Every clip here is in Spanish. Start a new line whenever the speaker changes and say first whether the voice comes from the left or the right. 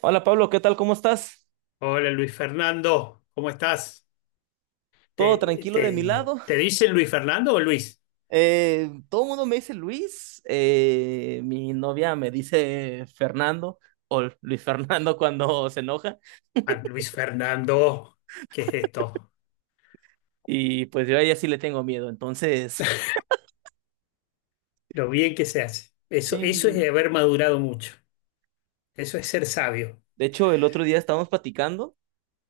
right: Hola Pablo, ¿qué tal? ¿Cómo estás?
left: Hola Luis Fernando, ¿cómo estás?
right: ¿Todo
left: ¿Te,
right: tranquilo de mi
left: te,
right: lado?
left: te dicen Luis Fernando o Luis?
right: Todo el mundo me dice Luis, mi novia me dice Fernando o Luis Fernando cuando se enoja
left: Ah, Luis Fernando, ¿qué es esto?
right: y pues yo a ella sí le tengo miedo, entonces
left: Lo bien que se hace. Eso es
right: sí,
left: haber madurado mucho. Eso es ser sabio.
right: de hecho el otro día estábamos platicando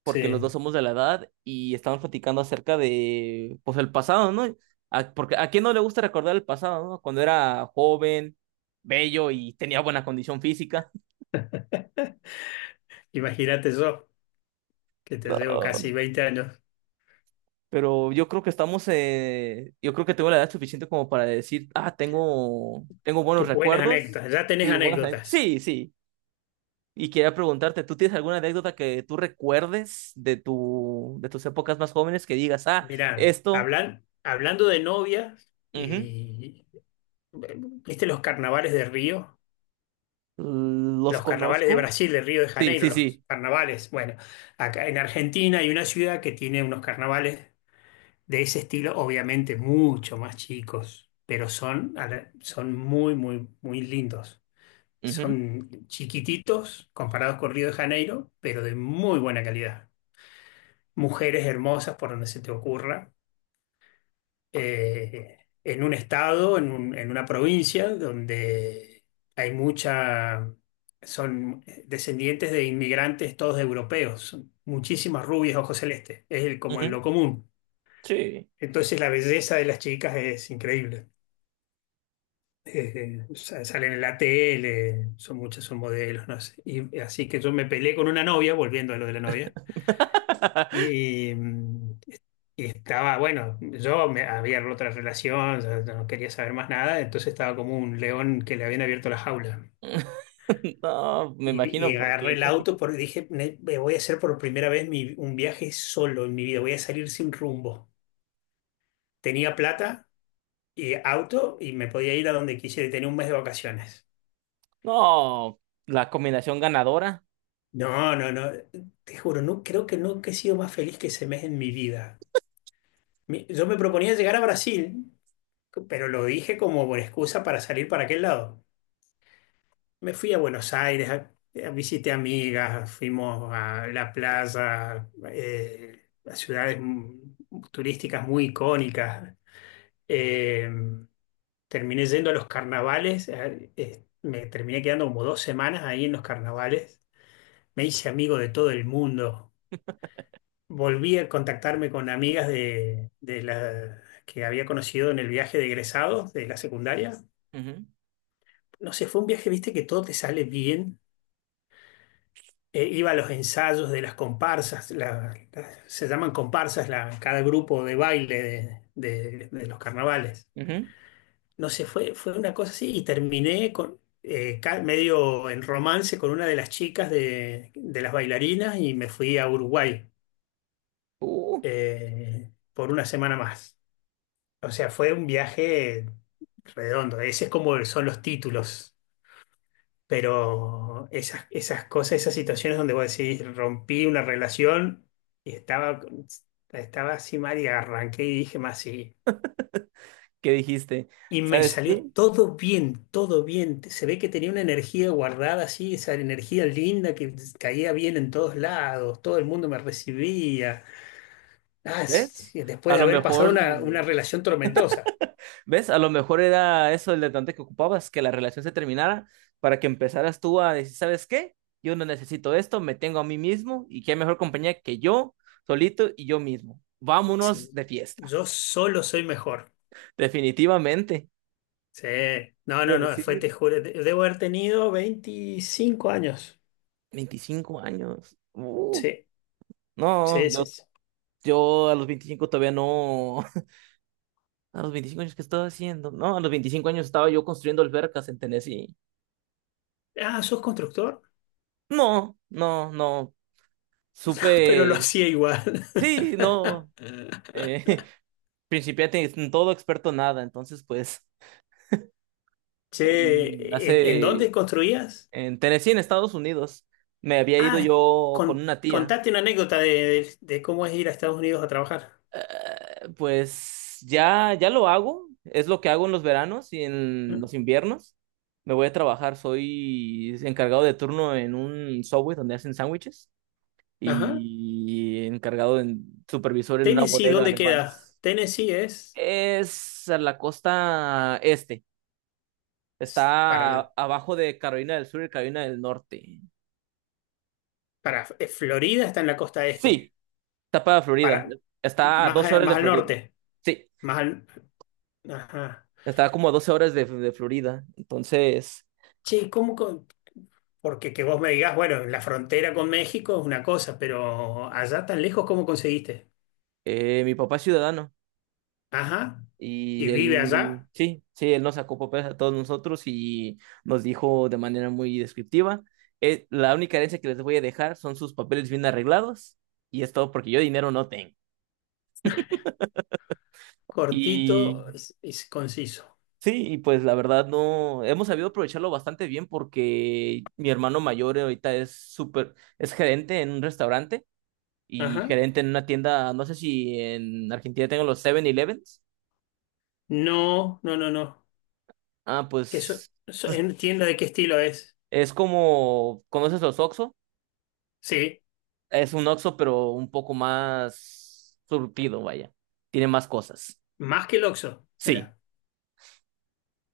right: porque los
left: Sí.
right: dos somos de la edad y estábamos platicando acerca de pues el pasado, ¿no? Porque a quién no le gusta recordar el pasado, ¿no? Cuando era joven, bello y tenía buena condición física.
left: Imagínate yo, que te llevo
right: No.
left: casi veinte años.
right: Pero yo creo que estamos, yo creo que tengo la edad suficiente como para decir, ah, tengo buenos
left: Tus buenas
right: recuerdos.
left: anécdotas, ya tenés
right: Sí, buenas,
left: anécdotas.
right: sí, sí. Y quería preguntarte, ¿tú tienes alguna anécdota que tú recuerdes de tus épocas más jóvenes que digas, ah,
left: Mirá,
right: esto,
left: hablando de novias
right: ujú,
left: y... eh, ¿viste los carnavales de Río?
right: los
left: Los carnavales de
right: conozco?
left: Brasil, de Río de
right: Sí,
left: Janeiro,
right: sí, sí.
left: los carnavales. Bueno, acá en Argentina hay una ciudad que tiene unos carnavales de ese estilo, obviamente mucho más chicos, pero son, son muy, muy, muy lindos.
right: Ujú,
left: Son chiquititos comparados con Río de Janeiro, pero de muy buena calidad. Mujeres hermosas por donde se te ocurra, en un estado, en una provincia donde hay mucha, son descendientes de inmigrantes todos europeos, son muchísimas rubias ojos celestes, como en
right: ujú,
left: lo común.
right: sí.
left: Entonces la belleza de las chicas es increíble. Salen en la tele, son muchas, son modelos, no sé. Y así que yo me peleé con una novia, volviendo a lo de la novia, y, mm, Y estaba, bueno, yo me había roto otra relación, ya no quería saber más nada, entonces estaba como un león que le habían abierto la jaula.
right: No, me
left: Y,
right: imagino
left: y agarré
right: porque.
left: el auto porque dije, "Ne- me voy a hacer por primera vez un viaje solo en mi vida, voy a salir sin rumbo. Tenía plata y auto y me podía ir a donde quisiera y tenía un mes de vacaciones.
right: No, la combinación ganadora.
left: No, no, no, te juro, no, creo que nunca he sido más feliz que ese mes en mi vida. Yo me proponía llegar a Brasil, pero lo dije como por excusa para salir para aquel lado. Me fui a Buenos Aires, visité amigas, fuimos a la plaza, a ciudades turísticas muy icónicas. Eh, Terminé yendo a los carnavales, me terminé quedando como dos semanas ahí en los carnavales. Me hice amigo de todo el mundo. Volví a contactarme con amigas que había conocido en el viaje de egresados de la secundaria.
right: Ujú,
left: No sé, fue un viaje, viste, que todo te sale bien. Iba a los ensayos de las comparsas, se llaman comparsas cada grupo de baile de los carnavales.
right: ujú.
left: No sé, fue una cosa así y terminé con, medio en romance con una de las chicas de las bailarinas y me fui a Uruguay
right: Uh.
left: por una semana más. O sea, fue un viaje redondo. Ese es como son los títulos. Pero esas cosas, esas situaciones donde vos decís, rompí una relación y estaba así mal y arranqué y dije más sí.
right: Que dijiste,
left: Y me
right: ¿sabes
left: salió
right: qué?
left: todo bien, todo bien. Se ve que tenía una energía guardada así, esa energía linda que caía bien en todos lados, todo el mundo me recibía. Ah, sí,
right: ¿Ves?
left: sí, después
right: A
left: de
right: lo
left: haber pasado
right: mejor,
left: una relación tormentosa.
right: ¿ves? A lo mejor era eso el detonante que ocupabas, que la relación se terminara para que empezaras tú a decir, ¿sabes qué? Yo no necesito esto, me tengo a mí mismo y qué mejor compañía que yo, solito y yo mismo.
left: Sí,
right: Vámonos de fiesta.
left: yo solo soy mejor.
right: Definitivamente.
left: Sí, no, no,
right: Quiero
left: no, fue, te
right: decir,
left: juro, te- debo haber tenido 25 años.
right: 25 años.
left: Sí,
right: No,
left: sí, sí, sí.
right: yo a los 25 todavía no. A los 25 años, ¿qué estaba haciendo? No, a los 25 años estaba yo construyendo albercas en Tennessee.
left: Ah, ¿sos constructor?
right: No, no, no.
left: Pero lo
right: Supe.
left: hacía igual.
right: Sí, no. Eh, principiante en todo, experto en nada. Entonces, pues, en-
left: Che, en
right: hace.
left: dónde construías?
right: En Tennessee, en Estados Unidos, me había ido
left: Ah,
right: yo con una tía.
left: contate una anécdota de cómo es ir a Estados Unidos a trabajar.
right: Pues ya lo hago. Es lo que hago en los veranos y en
left: ¿Mm?
right: los inviernos. Me voy a trabajar. Soy encargado de turno en un Subway donde hacen sándwiches
left: Ajá.
right: y encargado en supervisor en una
left: Tennessee,
right: bodega
left: ¿dónde
right: de
left: queda?
right: Vans.
left: Tennessee es,
right: Es a la costa este.
left: es para,
right: Está
left: el-
right: abajo de Carolina del Sur y Carolina del Norte.
left: para Florida está en la costa este,
right: Sí, está para Florida.
left: para,
right: Está a
left: más,
right: 12 horas de
left: más al
right: Florida.
left: norte,
right: Sí,
left: más al... Ajá.
right: está como a 12 horas de Florida. Entonces,
left: Che, porque que vos me digas, bueno, la frontera con México es una cosa, pero allá tan lejos, ¿cómo conseguiste?
right: mi papá es ciudadano.
left: Ajá, y
right: Y
left: vive
right: él,
left: allá,
right: sí, sí, él nos sacó papeles a todos nosotros y nos dijo de manera muy descriptiva. La única herencia que les voy a dejar son sus papeles bien arreglados. Y es todo porque yo dinero no tengo. Y
left: cortito, es conciso.
right: sí, y pues la verdad no, hemos sabido aprovecharlo bastante bien porque mi hermano mayor ahorita es súper, es gerente en un restaurante y
left: Ajá.
right: gerente en una tienda, no sé si en Argentina tengo los Seven Elevens.
left: No, no, no, no.
right: Ah,
left: Que
right: pues
left: en tienda de qué estilo es.
right: es como, ¿conoces los Oxxo?
left: Sí,
right: Es un Oxxo pero un poco más surtido, vaya, tiene más cosas.
left: más que el Oxxo.
right: Sí,
left: Mirá,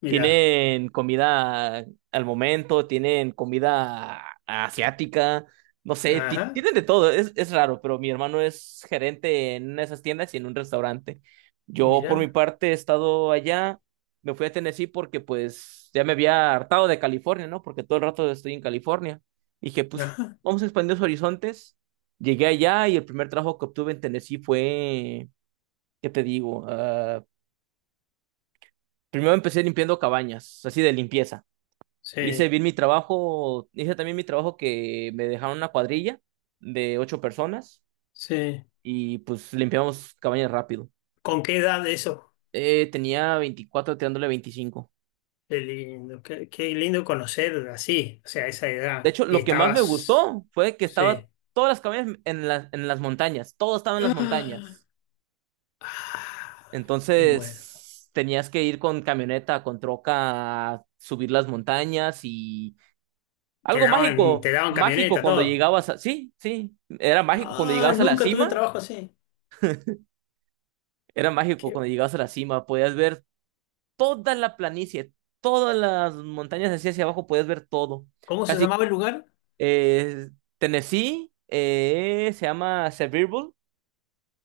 left: mirá.
right: tienen comida al momento, tienen comida asiática, no sé,
left: Ajá,
right: tienen de todo, es, raro, pero mi hermano es gerente en una de esas tiendas y en un restaurante. Yo por mi
left: mirá.
right: parte he estado allá, me fui a Tennessee porque pues ya me había hartado de California, ¿no? Porque todo el rato estoy en California. Y dije, pues
left: Ajá.
right: vamos a expandir los horizontes. Llegué allá y el primer trabajo que obtuve en Tennessee fue, ¿qué te digo? Ah, primero empecé limpiando cabañas, así de limpieza. Hice
left: Sí,
right: bien mi trabajo, hice también mi trabajo que me dejaron una cuadrilla de ocho personas
left: sí.
right: y pues limpiamos cabañas rápido.
left: ¿Con qué edad eso?
right: Tenía 24 tirándole 25.
left: Qué lindo, qué lindo conocer así, o sea, esa
right: De
left: edad.
right: hecho,
left: Y
right: lo que más me
left: estabas,
right: gustó fue que estaba
left: sí.
right: todas las cabañas en las montañas, todo estaba en las montañas.
left: Ah, me muero.
right: Entonces tenías que ir con camioneta, con troca, a subir las montañas y algo mágico,
left: Te daban
right: mágico
left: camioneta,
right: cuando
left: todo.
right: llegabas a... Sí, sí, era mágico cuando
left: Ah,
right: llegabas a la
left: nunca tuve un
right: cima.
left: trabajo así.
right: Era mágico
left: Qué-
right: cuando llegabas a la cima, podías ver toda la planicie, todas las montañas así hacia abajo, podías ver todo.
left: ¿cómo se
right: Casi
left: llamaba el lugar?
right: eh, Tennessee, se llama Sevierville,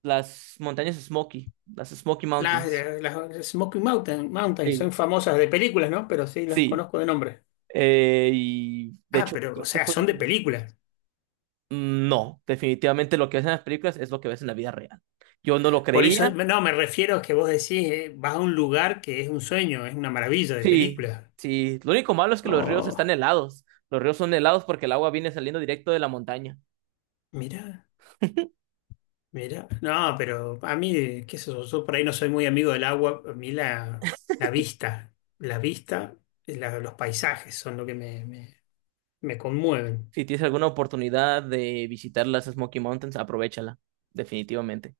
right: las montañas Smoky, las Smoky Mountains.
left: Las Smoky Mountain,
right: Sí.
left: son famosas de películas, ¿no? Pero sí, las
right: Sí,
left: conozco de nombre.
right: y de
left: Ah,
right: hecho
left: pero, o
right: creo que
left: sea, son de películas.
right: no, definitivamente lo que ves en las películas es lo que ves en la vida real. Yo no lo
left: Por eso,
right: creía.
left: no, me refiero a que vos decís, vas a un lugar que es un sueño, es una maravilla de
right: Sí,
left: películas.
right: sí. Lo único malo es que los ríos
left: Oh,
right: están helados. Los ríos son helados porque el agua viene saliendo directo de la montaña.
left: mirá. Mira, no, pero a mí, qué sé yo, yo por ahí no soy muy amigo del agua, la vista, los paisajes son lo que me conmueven.
right: Si tienes alguna oportunidad de visitar las Smoky Mountains, aprovéchala, definitivamente.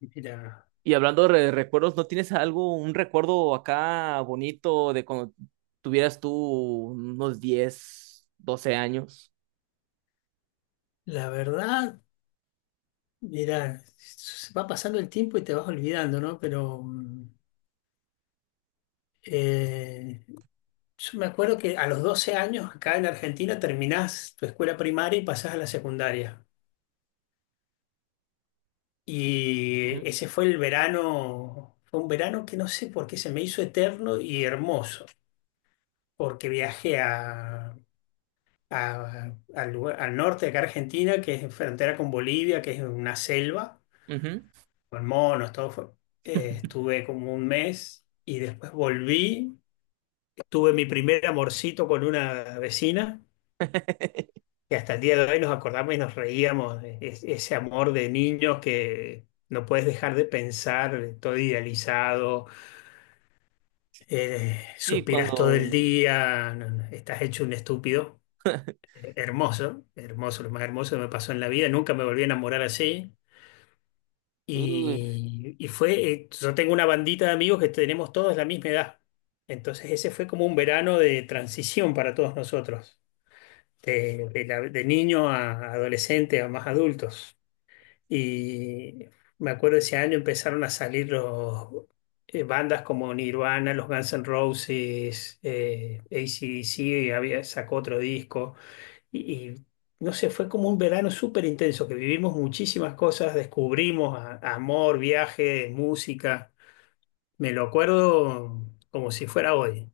left: Mira,
right: Y hablando de recuerdos, ¿no tienes algo, un recuerdo acá bonito de cuando tuvieras tú unos 10, 12 años?
left: la verdad, mira, se va pasando el tiempo y te vas olvidando, ¿no? Pero eh, yo me acuerdo que a los 12 años acá en Argentina terminás tu escuela primaria y pasás a la secundaria.
right: Ujú.
left: Y ese fue el verano, fue un verano que no sé por qué se me hizo eterno y hermoso, porque viajé al norte de acá Argentina, que es frontera con Bolivia, que es una selva,
right: Ujú.
left: con monos, todo fue. Estuve como un mes y después volví. Tuve mi primer amorcito con una vecina, que hasta el día de hoy nos acordamos y nos reíamos, de ese amor de niños que no puedes dejar de pensar, todo idealizado.
right: Sí,
left: Suspiras todo el
right: cuando...
left: día, no, no, estás hecho un estúpido. Hermoso, hermoso, lo más hermoso que me pasó en la vida. Nunca me volví a enamorar así.
right: uy,
left: Yo tengo una bandita de amigos que tenemos todos la misma edad. Entonces ese fue como un verano de transición para todos nosotros, de niño a adolescente a más adultos. Y me acuerdo ese año empezaron a salir bandas como Nirvana, los Guns N' Roses, AC/DC, y había, sacó otro disco. Y, y, no sé, fue como un verano súper intenso, que vivimos muchísimas cosas, descubrimos amor, viaje, música. Me lo acuerdo como si fuera hoy.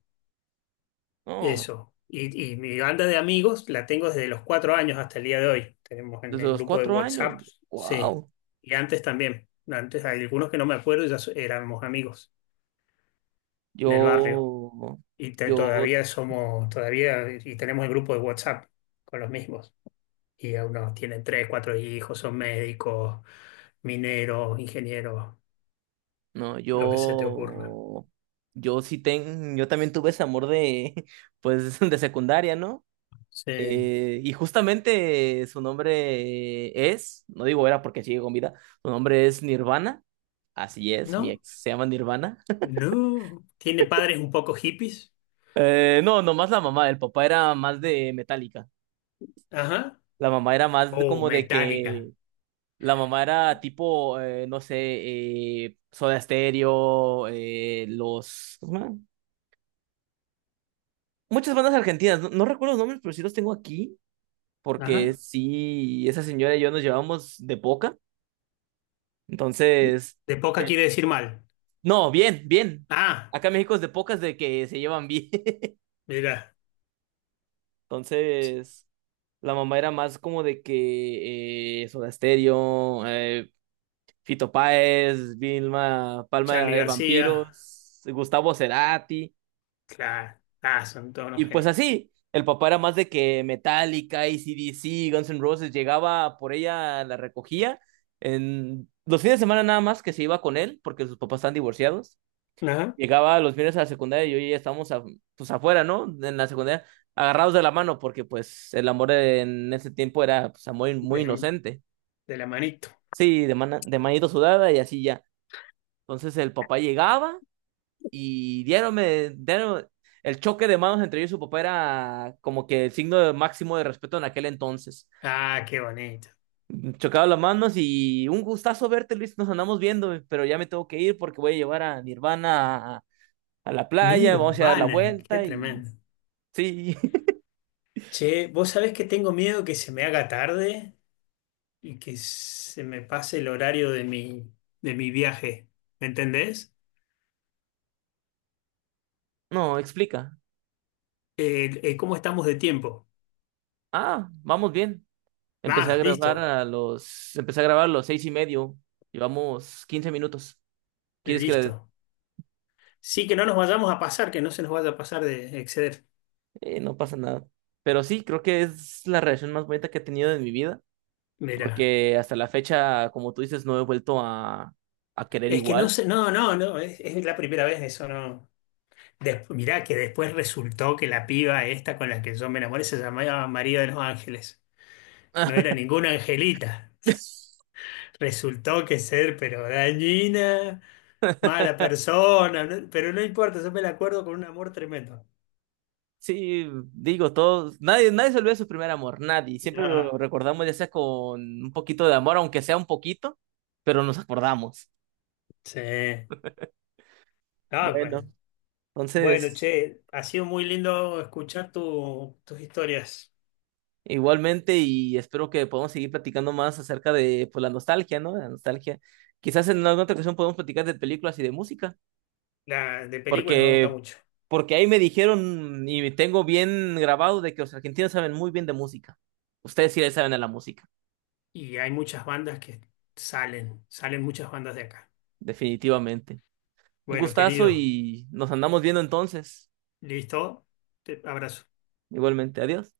right: no,
left: Eso. Y mi banda de amigos la tengo desde los cuatro años hasta el día de hoy. Tenemos en
right: desde
left: el
right: los
left: grupo de
right: 4 años.
left: WhatsApp, sí.
right: Wow.
left: Y antes también. Antes hay algunos que no me acuerdo, y ya éramos amigos en el barrio.
right: Yo, yo
left: Todavía somos, todavía, y tenemos el grupo de WhatsApp con los mismos. Y a unos tienen tres, cuatro hijos, son médicos, mineros, ingenieros,
right: no,
left: lo que se te ocurra.
right: yo también tuve ese amor de, pues, de secundaria, ¿no?
left: Sí.
right: Y justamente su nombre es, no digo era porque sigue con vida, su nombre es Nirvana, así es, mi
left: ¿No?
right: ex se llama Nirvana.
left: No. ¿Tiene padres un poco hippies?
right: No, nomás la mamá, el papá era más de Metallica,
left: Ajá.
right: la mamá era más
left: Oh,
right: como de
left: metálica.
right: que, la mamá era tipo, no sé, Soda Stereo, muchas bandas argentinas, no, no recuerdo los nombres, pero sí los tengo aquí, porque
left: Ajá.
right: sí, esa señora y yo nos llevamos de poca. Entonces,
left: De poca quiere decir mal.
right: no, bien, bien.
left: Ah,
right: Acá en México es de pocas de que se llevan bien.
left: mira,
right: Entonces, la mamá era más como de que Soda Stereo, Fito Páez, Vilma, Palma
left: Charlie
right: de
left: García.
right: Vampiros, Gustavo Cerati.
left: Claro. Ah, son todos
right: Y
left: unos
right: pues
left: genios.
right: así, el papá era más de que Metallica, CDC Guns N' Roses, llegaba por ella, la recogía. En los fines de semana nada más que se iba con él, porque sus papás están divorciados.
left: Ajá.
right: Llegaba los viernes a la secundaria y yo y ella estábamos pues afuera, ¿no? En la secundaria, agarrados de la mano, porque pues el amor en ese tiempo era pues, amor muy
left: De,
right: inocente.
left: de la manito.
right: Sí, de manito sudada y así ya. Entonces el papá llegaba y el choque de manos entre yo y su papá era como que el signo de máximo de respeto en aquel entonces.
left: Ah, qué bonito.
right: Chocaba las manos y un gustazo verte, Luis. Nos andamos viendo, pero ya me tengo que ir porque voy a llevar a mi hermana a la playa, vamos a dar la
left: Nirvana, qué
right: vuelta y
left: tremendo.
right: sí.
left: Che, vos sabés que tengo miedo que se me haga tarde y que se me pase el horario de mi viaje. ¿Me entendés?
right: No, explica.
left: ¿Cómo estamos de tiempo?
right: Ah, vamos bien.
left: Ah, listo,
right: Empecé a grabar a los 6:30. Llevamos 15 minutos. ¿Quieres que le...
left: listo. Sí, que no nos vayamos a pasar, que no se nos vaya a pasar de exceder.
right: no pasa nada. Pero sí, creo que es la relación más bonita que he tenido en mi vida.
left: Mira.
right: Porque hasta la fecha, como tú dices, no he vuelto a querer
left: Es que no
right: igual.
left: sé, no, no, no, es la primera vez, eso no. Des- mirá que después resultó que la piba esta con la que yo me enamoré se llamaba María de los Ángeles. No era ninguna angelita. Resultó que ser, pero dañina, mala persona, no- pero no importa, yo me la acuerdo con un amor tremendo.
right: Sí, digo, todos, nadie, nadie se olvida de su primer amor, nadie. Siempre
left: Ah,
right: lo recordamos ya sea con un poquito de amor, aunque sea un poquito, pero nos acordamos.
left: sí. Ah,
right: Bueno,
left: bueno. Bueno,
right: entonces,
left: che, ha sido muy lindo escuchar tus historias.
right: igualmente y espero que podamos seguir platicando más acerca de pues, la nostalgia, ¿no? La nostalgia. Quizás en alguna otra ocasión podemos platicar de películas y de música.
left: La de películas me gusta
right: Porque,
left: mucho.
right: porque ahí me dijeron y tengo bien grabado de que los argentinos saben muy bien de música. Ustedes sí le saben a la música,
left: Y hay muchas bandas que salen muchas bandas de acá.
right: definitivamente. Un
left: Bueno,
right: gustazo
left: querido,
right: y nos andamos viendo entonces.
left: listo. Te abrazo.
right: Igualmente, adiós.